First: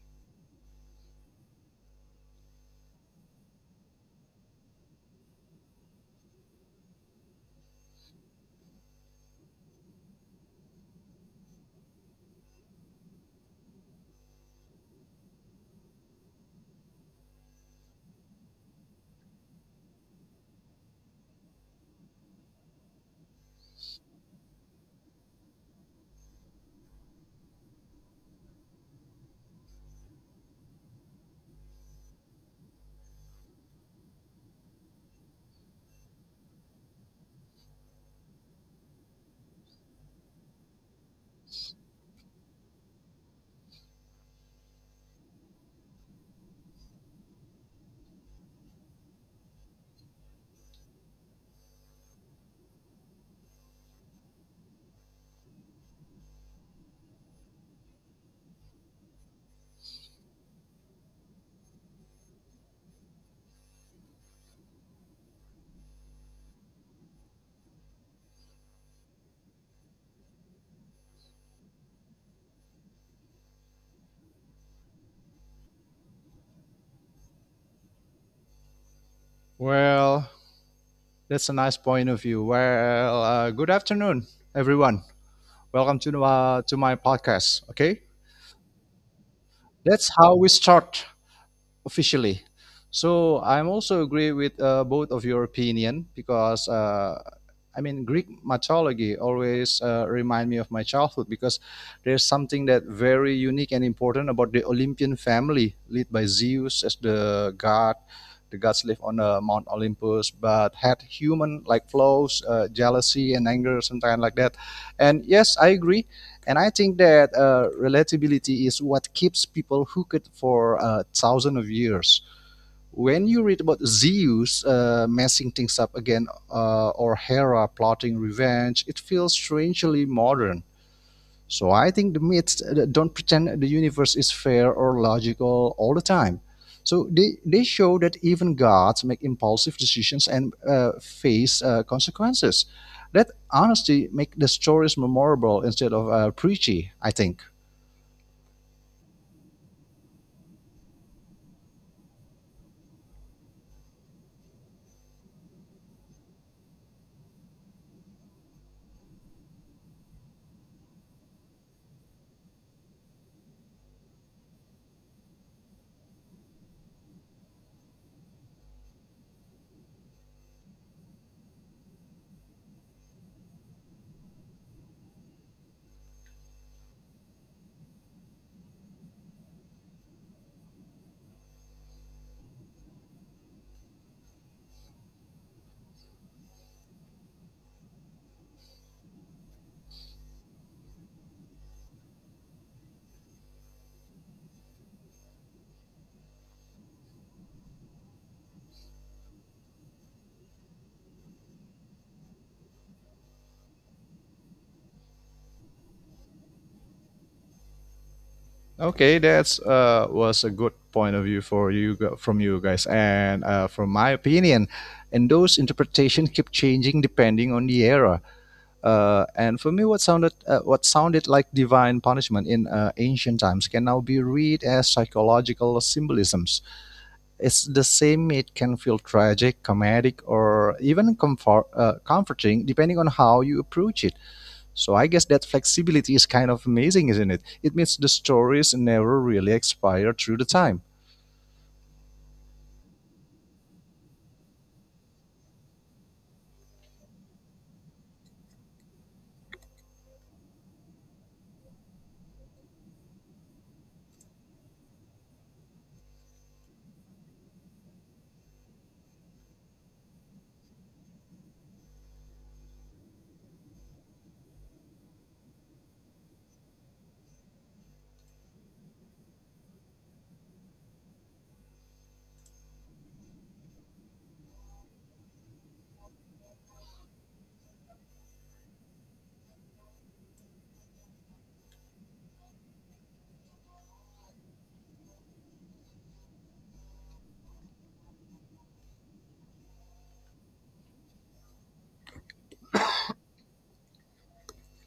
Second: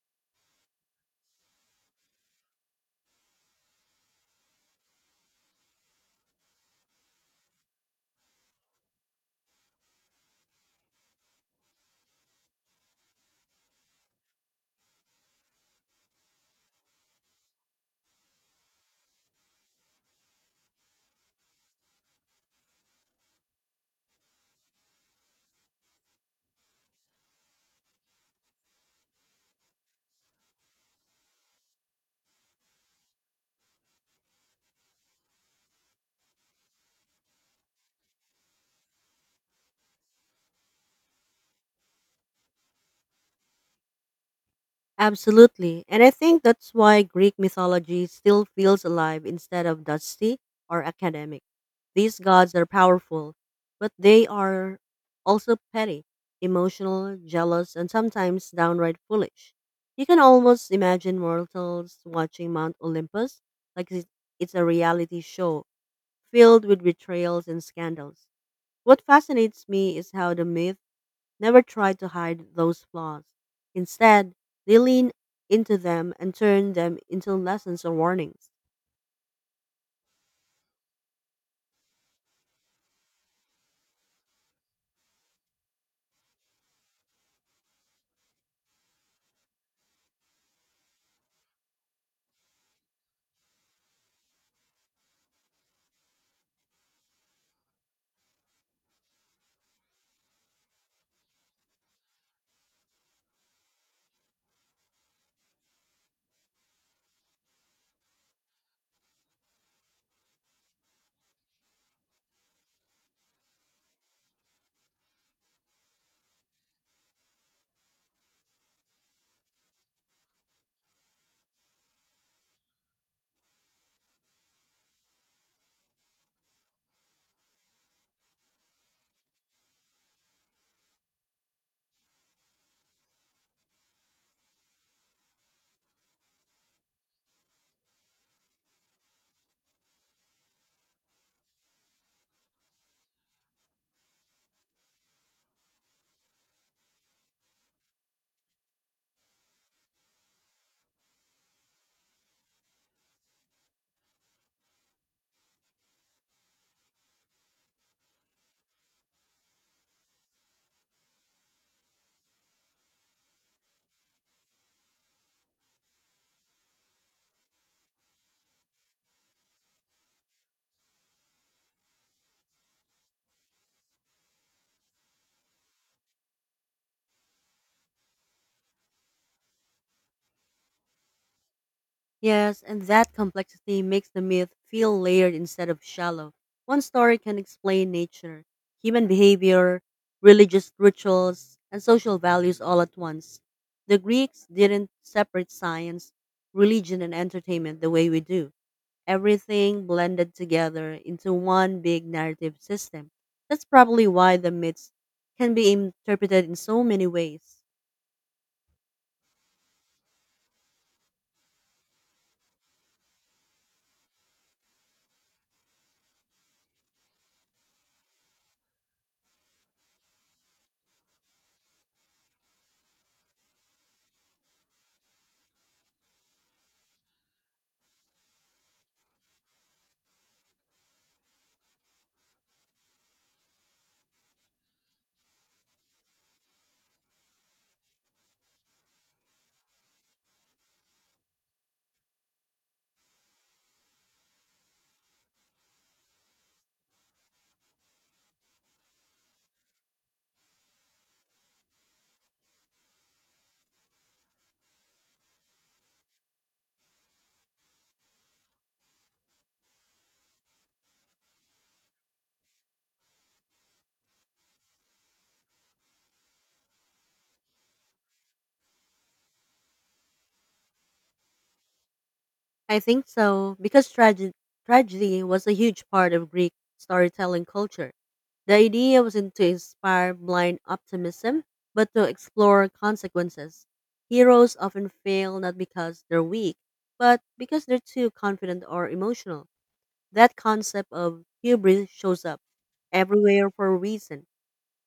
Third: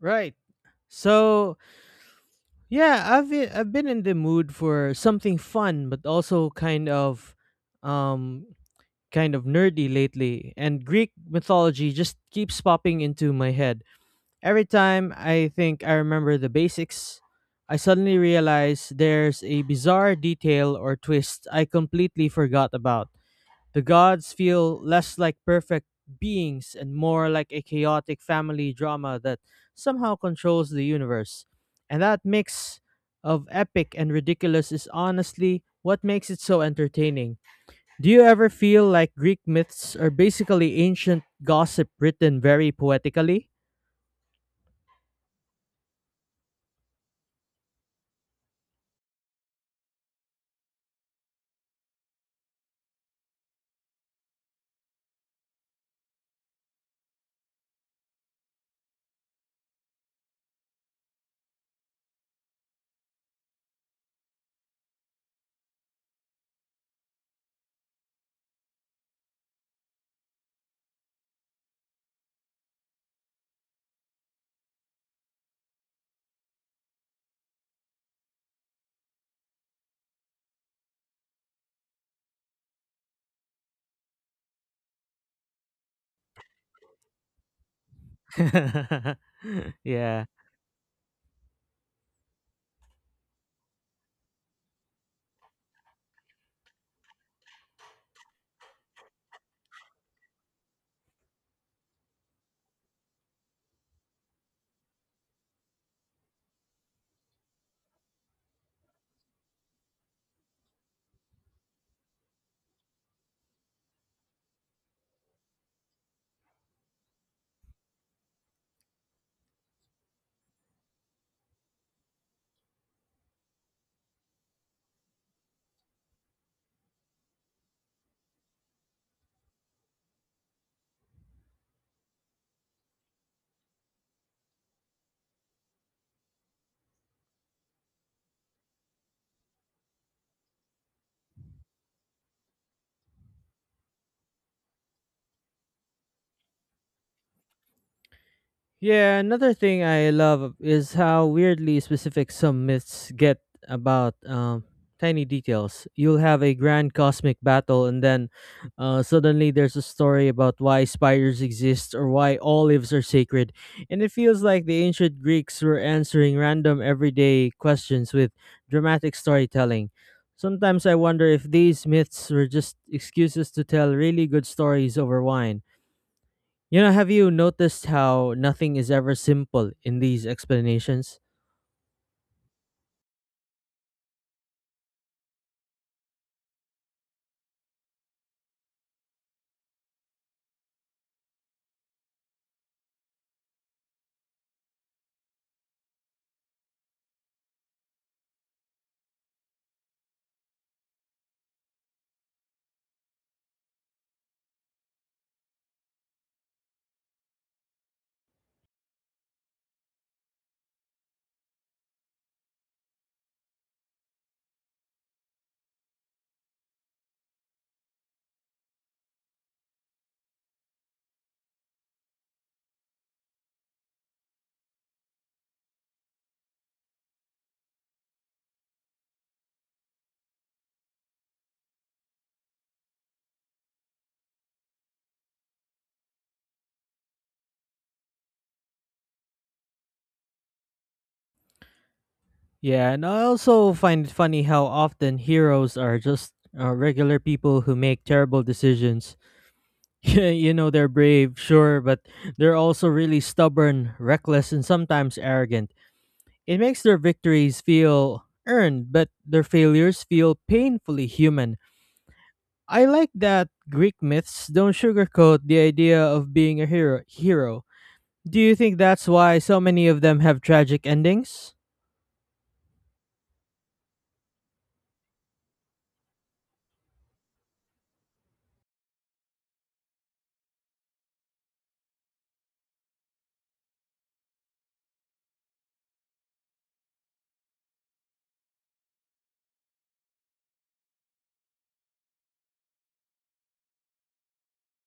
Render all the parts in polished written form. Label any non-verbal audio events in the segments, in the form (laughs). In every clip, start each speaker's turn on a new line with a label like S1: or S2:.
S1: Right. So yeah, I've been in the mood for something fun, but also um, kind of nerdy lately. And Greek mythology just keeps popping into my head every time I think I remember the basics. I suddenly realize there's a bizarre detail or twist I completely forgot about. The gods feel less like perfect beings and more like a chaotic family drama that somehow controls the universe. And that mix of epic and ridiculous is honestly what makes it so entertaining. Do you ever feel like Greek myths are basically ancient gossip written very poetically?
S2: Absolutely. And I think that's why Greek mythology still feels alive instead of dusty or academic. These gods are powerful, but they are also petty, emotional, jealous, and sometimes downright foolish. You can almost imagine mortals watching Mount Olympus like it- it's a reality show filled with betrayals and scandals. What fascinates me is how the myth never try to hide those flaws. Instead, they lean into them and turn them into lessons or warnings.
S3: Well, that's a nice point of view. Well, good afternoon, everyone. Welcome to to my podcast. Okay,
S1: (laughs)
S3: that's
S1: Yeah.
S3: how we start. Officially. So I'm also agree with both of your opinion because I mean Greek mythology always remind me of my childhood because there's something that very unique and important about the Olympian family led by Zeus as the god. The gods live on Mount Olympus, but had human like flaws, jealousy and anger, something like that. And yes, I agree and I think that relatability is what keeps people hooked for thousands of years. When you read about Zeus messing things up again or Hera plotting revenge, it feels strangely modern. So I think the myths don't pretend the universe is fair or logical all the time. So they show that even gods make impulsive decisions and face consequences. That honesty make the stories memorable instead of preachy, I think.
S1: Yeah, another thing I love is how weirdly specific some myths get about tiny details. You'll have a grand cosmic battle, and then suddenly there's a story about why spiders exist or why olives are sacred. And it feels like the ancient Greeks were answering random everyday questions with dramatic storytelling. Sometimes I wonder if these myths were just excuses to tell really good stories over wine. Have you noticed how nothing is ever simple in these explanations?
S2: Yes, and that complexity makes the myth feel layered instead of shallow. One story can explain nature, human behavior, religious rituals, and social values all at once. The Greeks didn't separate science, religion, and entertainment the way we do. Everything blended together into one big narrative system. That's probably why the myths can be interpreted in so many ways.
S3: Okay, that's was a good point of view for from you guys, and from my opinion, and those interpretations keep changing depending on the era. And for me, what sounded like divine punishment in ancient times can now be read as psychological symbolisms. It's the same; it can feel tragic, comedic, or even comforting, depending on how you approach it. So I guess that flexibility is kind of amazing, isn't it? It means the stories never really expire through the time.
S1: Yeah, and I also find it funny how often heroes are just regular people who make terrible decisions. (laughs) Yeah, you know, they're brave, sure, but they're also really stubborn, reckless, and sometimes arrogant. It makes their victories feel earned, but their failures feel painfully human. I like that Greek myths don't sugarcoat the idea of being a hero. Do you think that's why so many of them have tragic endings?
S2: I think so, because tragedy was a huge part of Greek storytelling culture. The idea wasn't to inspire blind optimism, but to explore consequences. Heroes often fail not because they're weak, but because they're too confident or emotional. That concept of hubris shows up everywhere for a reason.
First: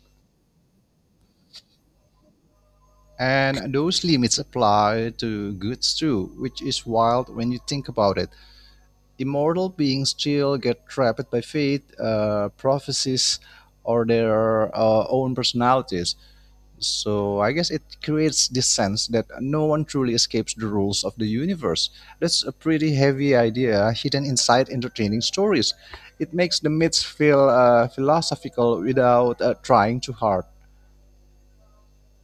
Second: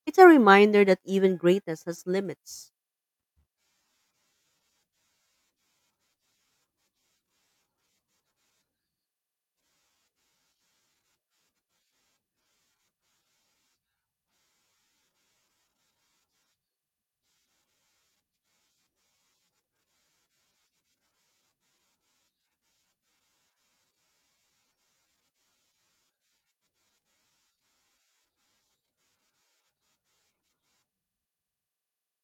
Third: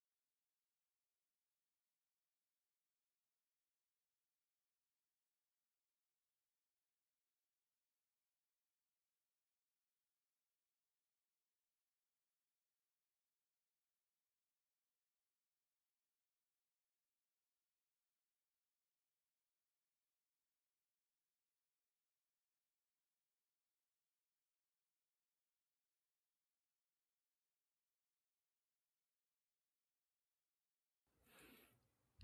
S2: It's a reminder that even greatness has limits.
S3: And those limits apply to goods too, which is wild when you think about it. Immortal beings still get trapped by fate, prophecies, or their own personalities. So I guess it creates this sense that no one truly escapes the rules of the universe. That's a pretty heavy idea hidden inside entertaining stories. It makes the myths feel philosophical without trying too hard.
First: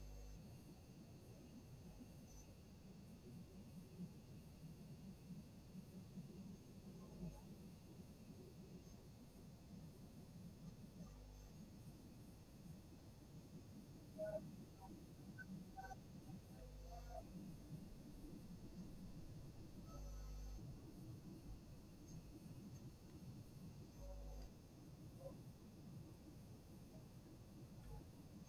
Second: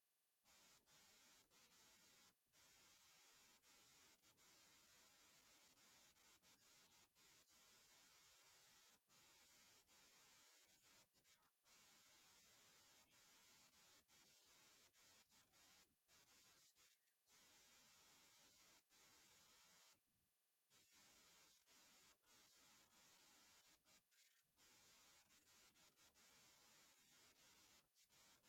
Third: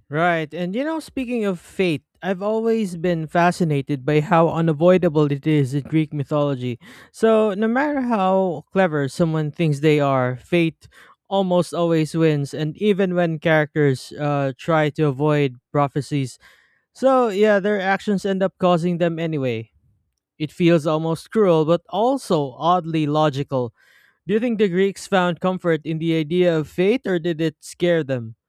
S1: Right, and you know, speaking of fate, I've always been fascinated by how unavoidable it is in Greek mythology. So, no matter how clever someone thinks they are, fate almost always wins, and even when characters try to avoid prophecies. So, yeah, their actions end up causing them anyway. It feels almost cruel, but also oddly logical. Do you think the Greeks found comfort in the idea of fate or did it scare them?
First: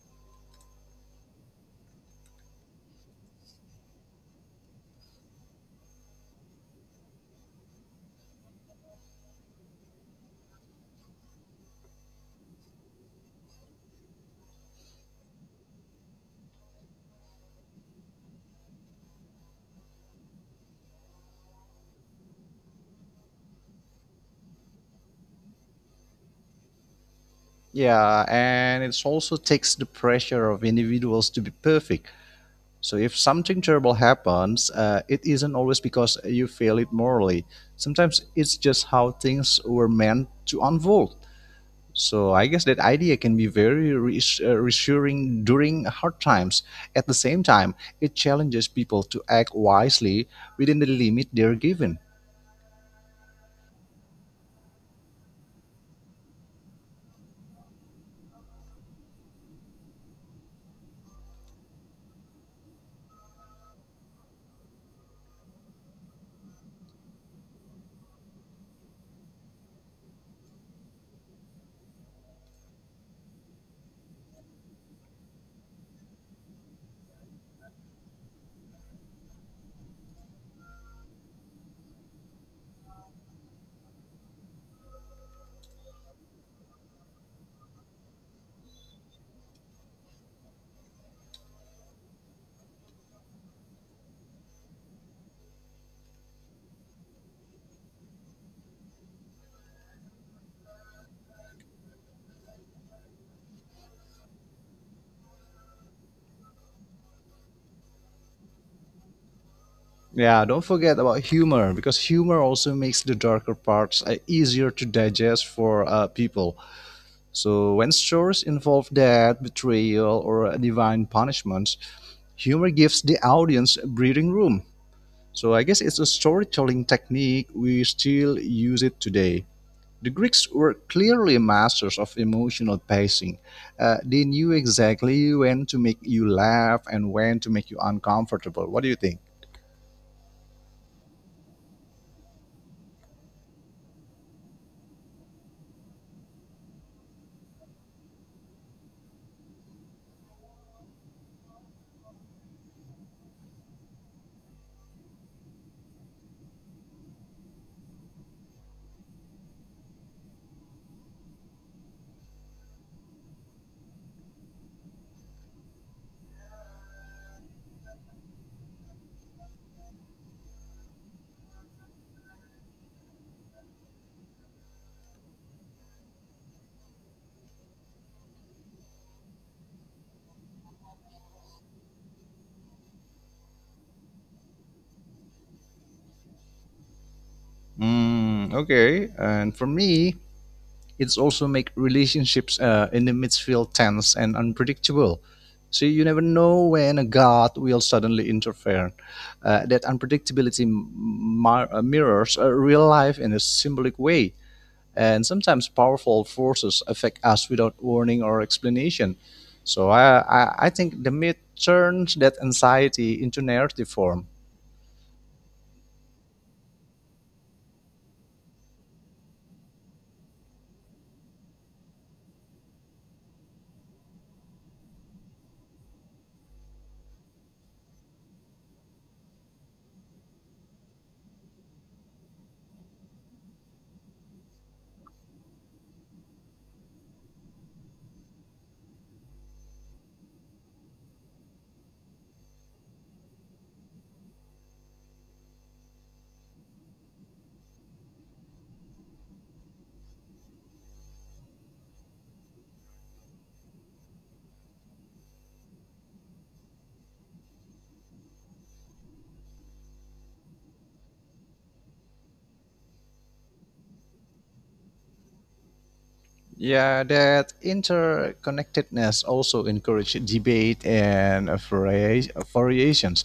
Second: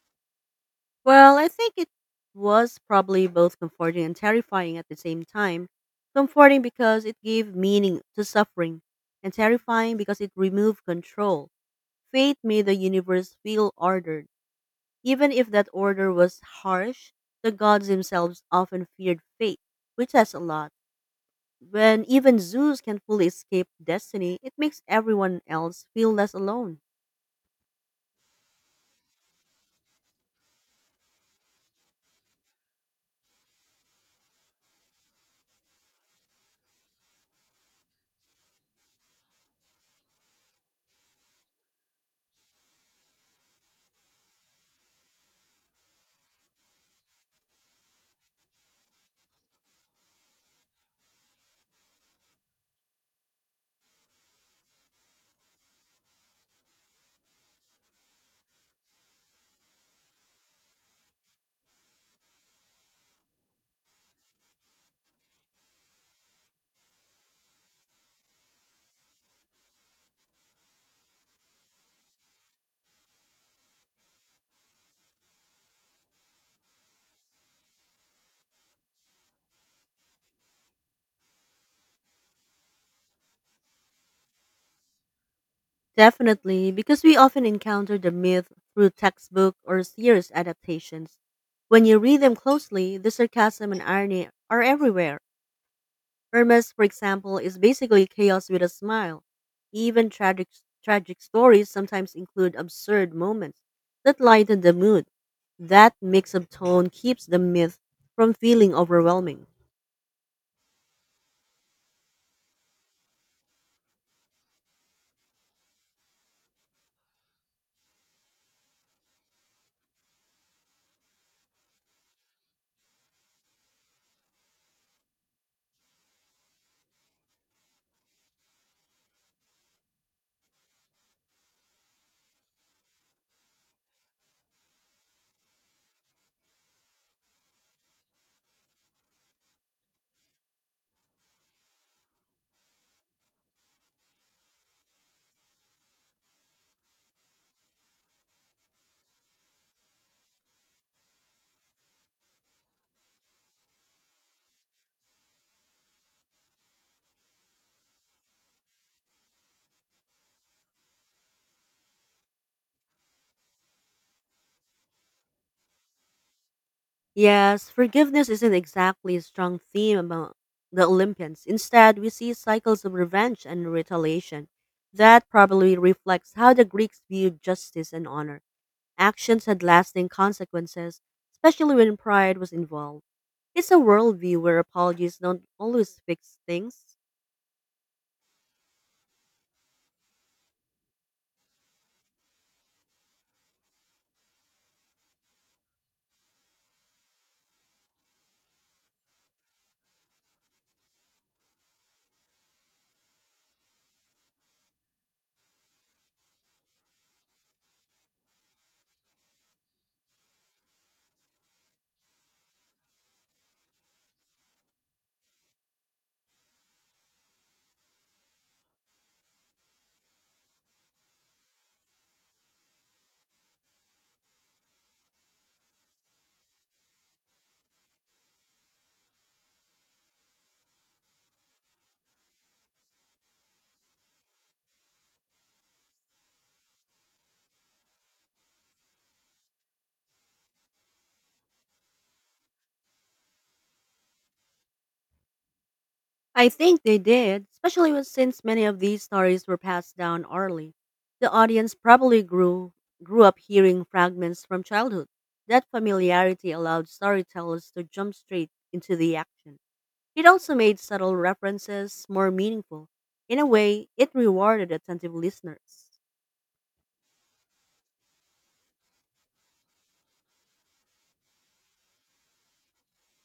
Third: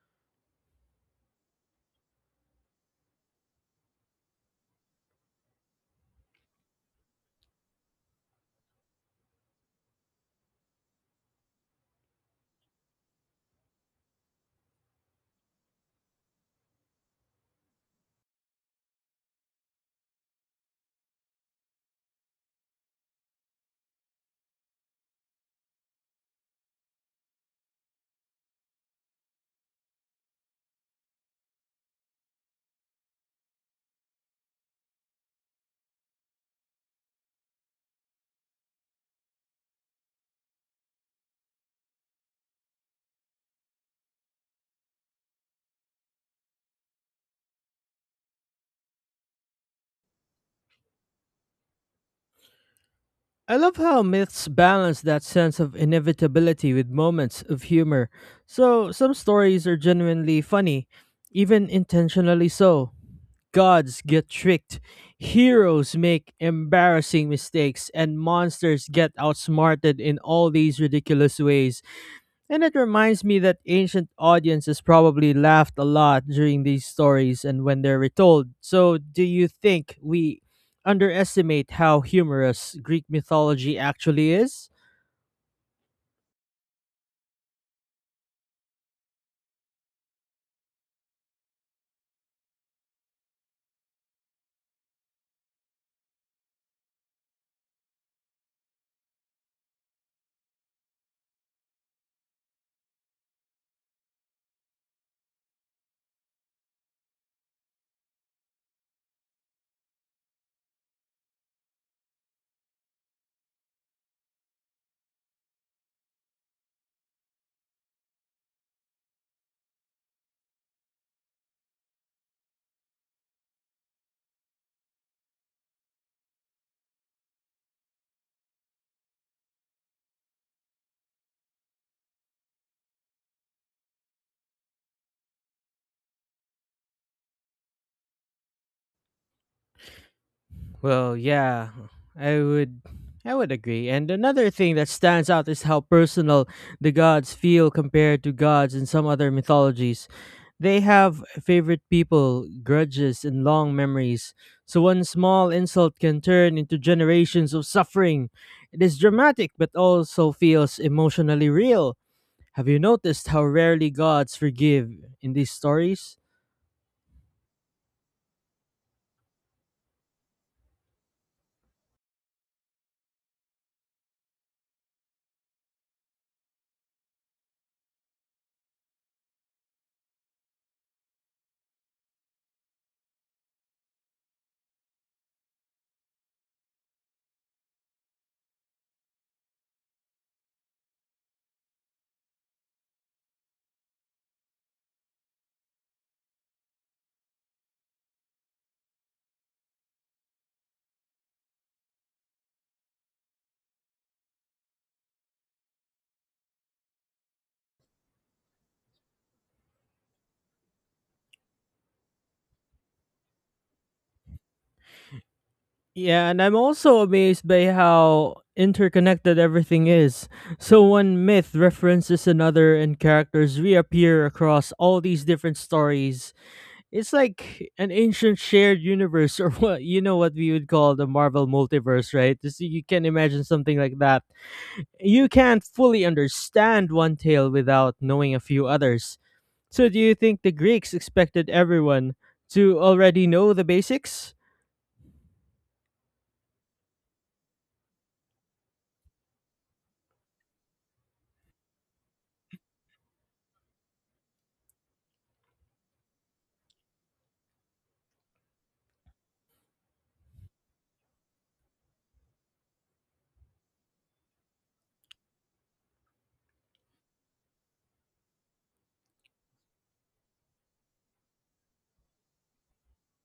S2: Well, I think it was probably both comforting and terrifying at the same time. Comforting because it gave meaning to suffering, and terrifying because it removed control. Fate made the universe feel ordered. Even if that order was harsh, the gods themselves often feared fate, which says a lot. When even zoos can fully escape destiny, it makes everyone else feel less alone.
S3: Yeah, and it also takes the pressure of individuals to be perfect. So if something terrible happens, it isn't always because you fail it morally. Sometimes it's just how things were meant to unfold. So I guess that idea can be very reassuring during hard times. At the same time, it challenges people to act wisely within the limit they're given.
S1: I love how myths balance that sense of inevitability with moments of humor. So, some stories are genuinely funny, even intentionally so. Gods get tricked, heroes make embarrassing mistakes, and monsters get outsmarted in all these ridiculous ways. And it reminds me that ancient audiences probably laughed a lot during these stories and when they're retold. So, do you think we underestimate how humorous Greek mythology actually is?
S2: Definitely, because we often encounter the myth through textbook or serious adaptations. When you read them closely, the sarcasm and irony are everywhere. Hermes, for example, is basically chaos with a smile. Even tragic stories sometimes include absurd moments that lighten the mood. That mix of tone keeps the myth from feeling overwhelming.
S3: Yeah, don't forget about humor because humor also makes the darker parts easier to digest for people. So when stories involve death, betrayal, or divine punishments, humor gives the audience breathing room. So I guess it's a storytelling technique we still use it today. The Greeks were clearly masters of emotional pacing. They knew exactly when to make you laugh and when to make you uncomfortable. What do you think?
S1: Well, yeah, I would I would agree. And another thing that stands out is how personal the gods feel compared to gods in some other mythologies. They have favorite people, grudges, and long memories. So one small insult can turn into generations of suffering. It is dramatic but also feels emotionally real. Have you noticed how rarely gods forgive in these stories?
S2: Yes, forgiveness isn't exactly a strong theme among the Olympians. Instead, we see cycles of revenge and retaliation. That probably reflects how the Greeks viewed justice and honor. Actions had lasting consequences, especially when pride was involved. It's a worldview where apologies don't always fix things.
S3: Mm, okay. And for me, it's also make relationships in the midfield tense and unpredictable. So you never know when a god will suddenly interfere. That unpredictability mirrors real life in a symbolic way. And sometimes powerful forces affect us without warning or explanation. So I think the myth turns that anxiety into narrative form.
S1: Yeah, and I'm also amazed by how interconnected everything is. So one myth references another and characters reappear across all these different stories. It's like an ancient shared universe (laughs) or what you know what we would call the Marvel multiverse, right? This, you can imagine something like that. You can't fully understand one tale without knowing a few others. So do you think the Greeks expected everyone to already know the basics?
S2: I think they did, especially when- since many of these stories were passed down orally. The audience probably grew up hearing fragments from childhood. That familiarity allowed storytellers to jump straight into the action. It also made subtle references more meaningful. In a way, it rewarded attentive listeners.
S3: Yeah, that interconnectedness also encourages debate and variations.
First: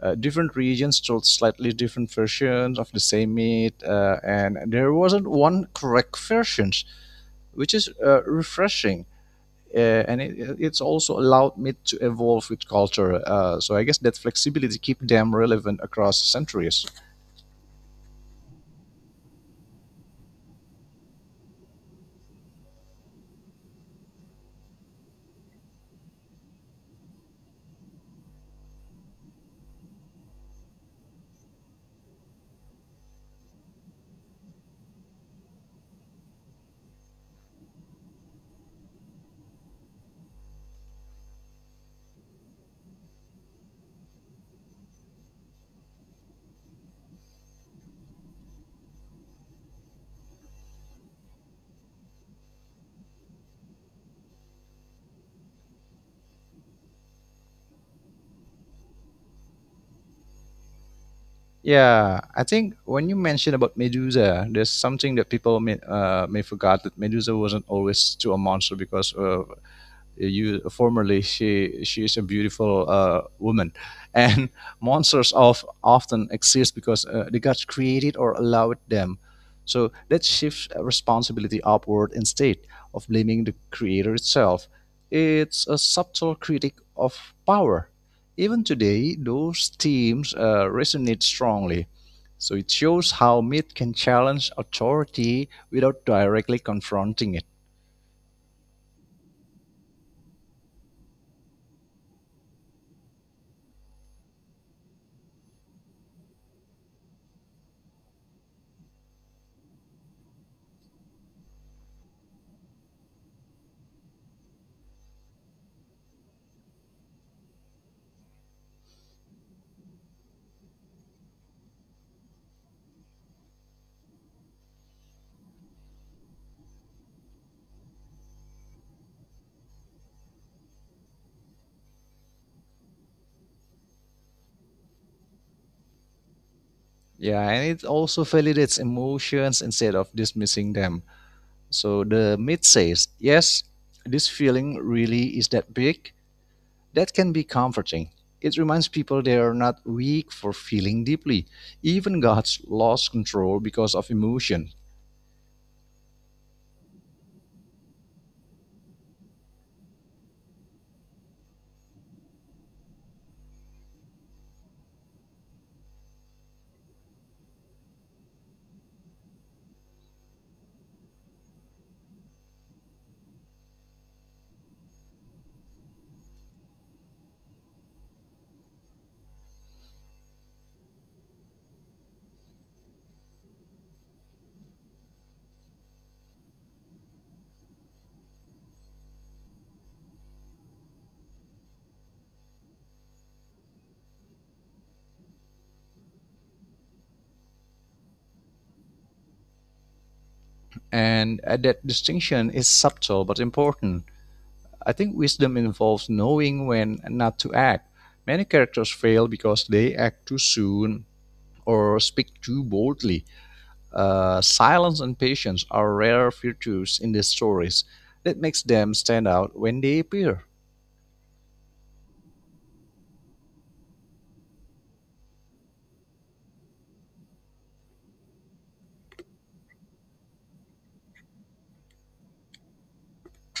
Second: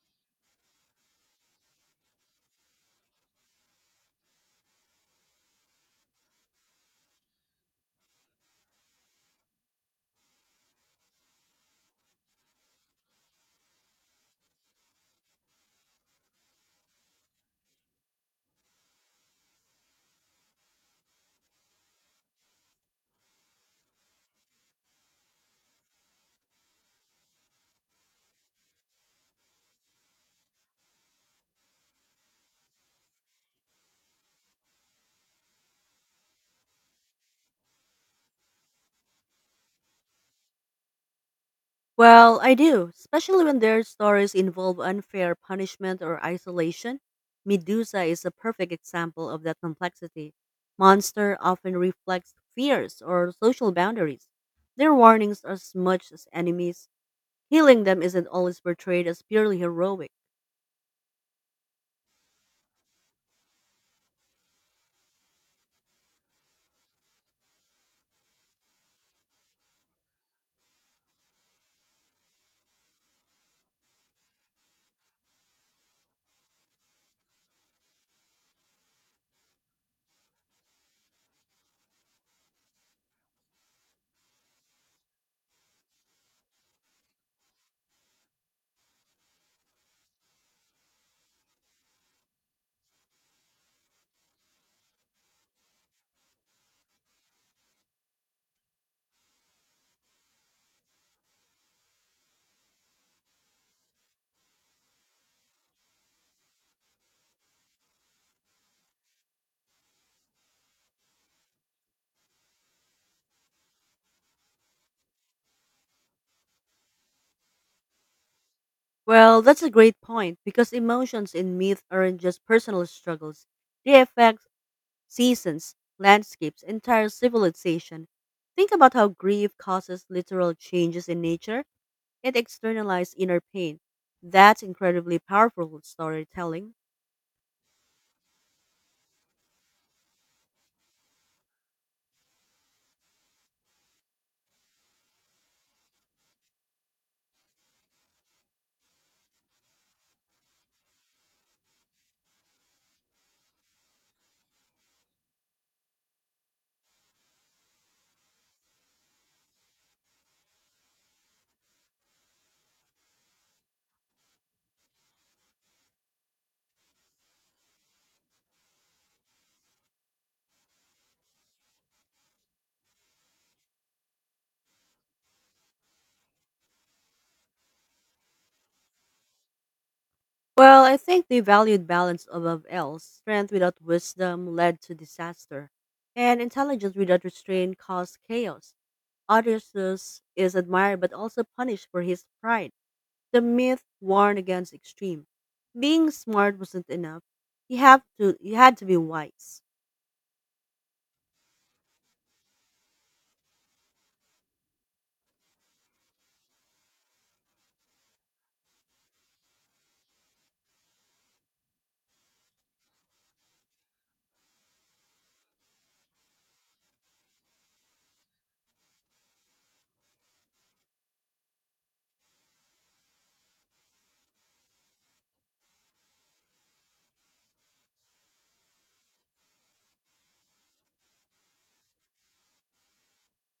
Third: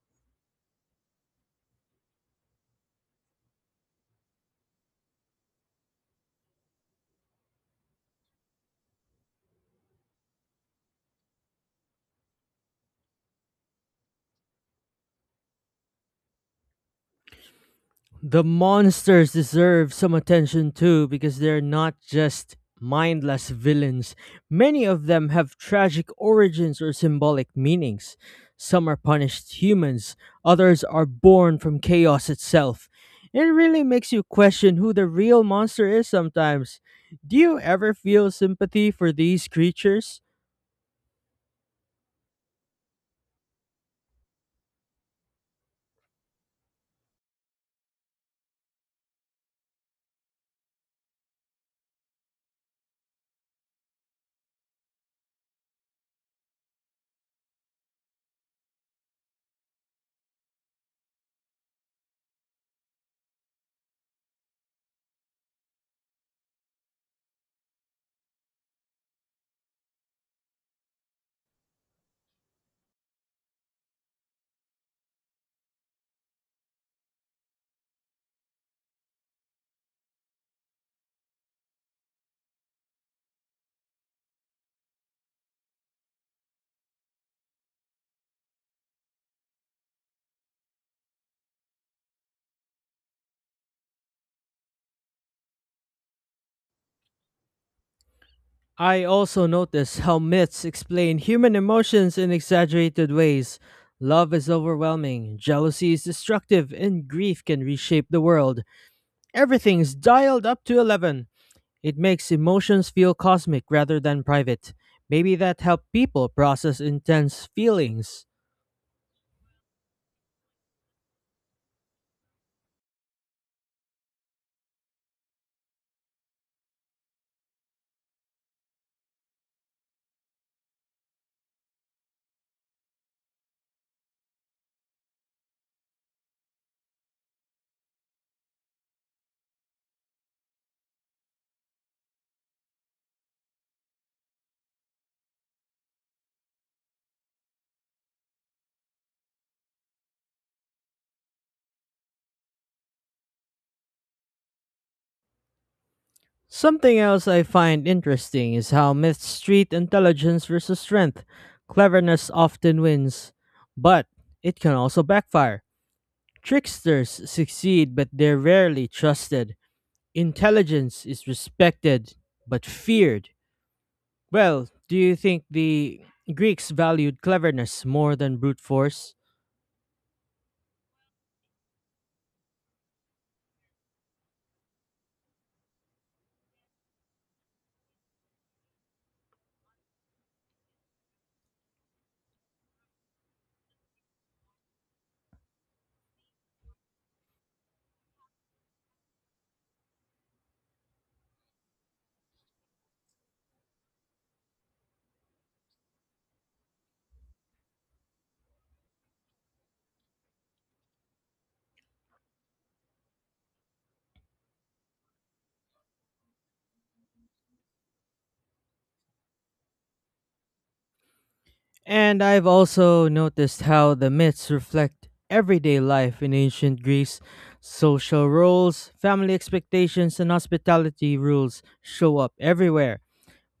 S3: Different regions told slightly different versions of the same myth, and there wasn't one correct version, which is refreshing. Uh, and it's also allowed me to evolve with culture. So I guess that flexibility keeps them relevant across centuries.
S1: The monsters deserve some attention too because they're not just mindless villains. Many of them have tragic origins or symbolic meanings. Some are punished humans, others are born from chaos itself. It really makes you question who the real monster is sometimes. Do you ever feel sympathy for these creatures?
S2: Well, I do, especially when their stories involve unfair punishment or isolation. Medusa is a perfect example of that complexity. Monster often reflects fears or social boundaries. Their warnings are as much as enemies. Healing them isn't always portrayed as purely heroic.
S3: Yeah, I think when you mention about Medusa, there's something that people may forgot that Medusa wasn't always to a monster because you formerly she is a beautiful woman and (laughs) monsters of often exist because the gods created or allowed them, so that shifts responsibility upward instead of blaming the creator itself. It's a subtle critic of power. Even today those themes resonate strongly. So it shows how myth can challenge authority without directly confronting it.
S1: I also notice how myths explain human emotions in exaggerated ways. Love is overwhelming, jealousy is destructive, and grief can reshape the world. Everything's dialed up to 11. It makes emotions feel cosmic rather than private. Maybe that helped people process intense feelings.
S2: Well, that's a great point because emotions in myth aren't just personal struggles. They affect seasons, landscapes, entire civilization. Think about how grief causes literal changes in nature and externalized inner pain. That's incredibly powerful storytelling.
S3: Yeah, and it also validates emotions instead of dismissing them. So the myth says, yes, this feeling really is that big. That can be comforting. It reminds people they are not weak for feeling deeply. Even God's lost control because of emotion.
S1: Something else I find interesting is how myths treat intelligence versus strength. Cleverness often wins, but it can also backfire. Tricksters succeed, but they're rarely trusted. Intelligence is respected, but feared. Well, do you think the Greeks valued cleverness more than brute force?
S2: Well, I think they valued balance above else. Strength without wisdom led to disaster, and intelligence without restraint caused chaos. Odysseus is admired but also punished for his pride. The myth warned against extreme. Being smart wasn't enough. You had to be wise.
S3: And that distinction is subtle but important. I think wisdom involves knowing when not to act. Many characters fail because they act too soon or speak too boldly. Silence and patience are rare virtues in these stories that makes them stand out when they appear.
S1: And I've also noticed how the myths reflect everyday life in ancient Greece. Social roles, family expectations, and hospitality rules show up everywhere.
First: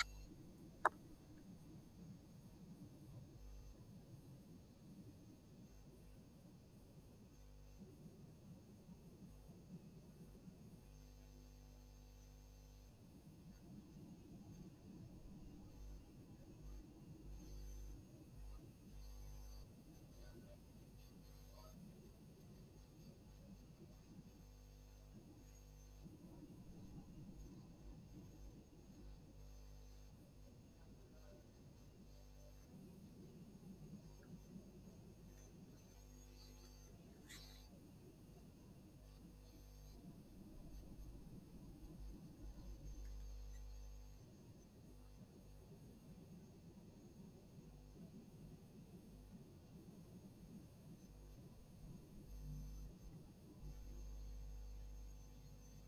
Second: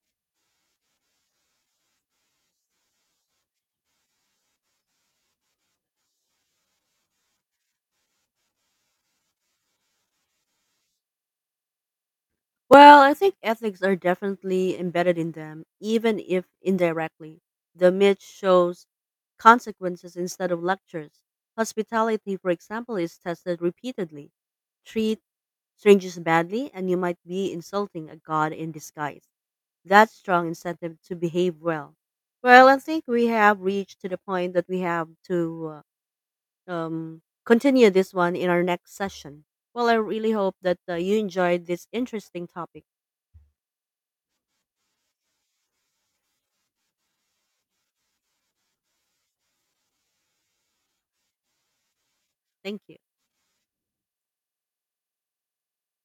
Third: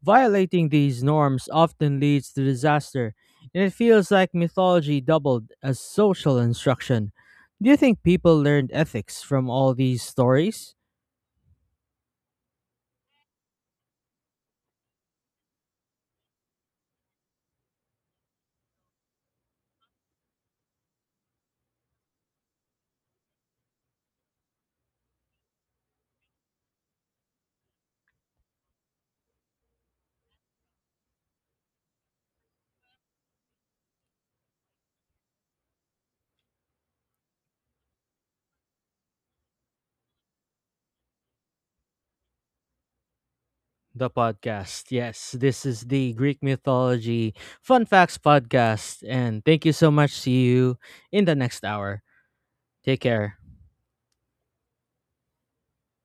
S1: Violating these norms often leads to disaster, and it feels like mythology doubled as social instruction. Do you think people learned ethics from all these stories?
S2: Well, I think ethics are definitely embedded in them, even if indirectly. The myth shows consequences instead of lectures. Hospitality, for example, is tested repeatedly. Treat strangers badly and you might be insulting a god in disguise. That's strong incentive to behave well. Well, I think we have reached to the point that we have to continue this one in our next session. Well, I really hope that you enjoyed this interesting topic.
S1: The podcast. Yes, this is the Greek Mythology Fun Facts Podcast. And thank you so much. See you in the next hour.
S2: Thank you.
S1: Take care.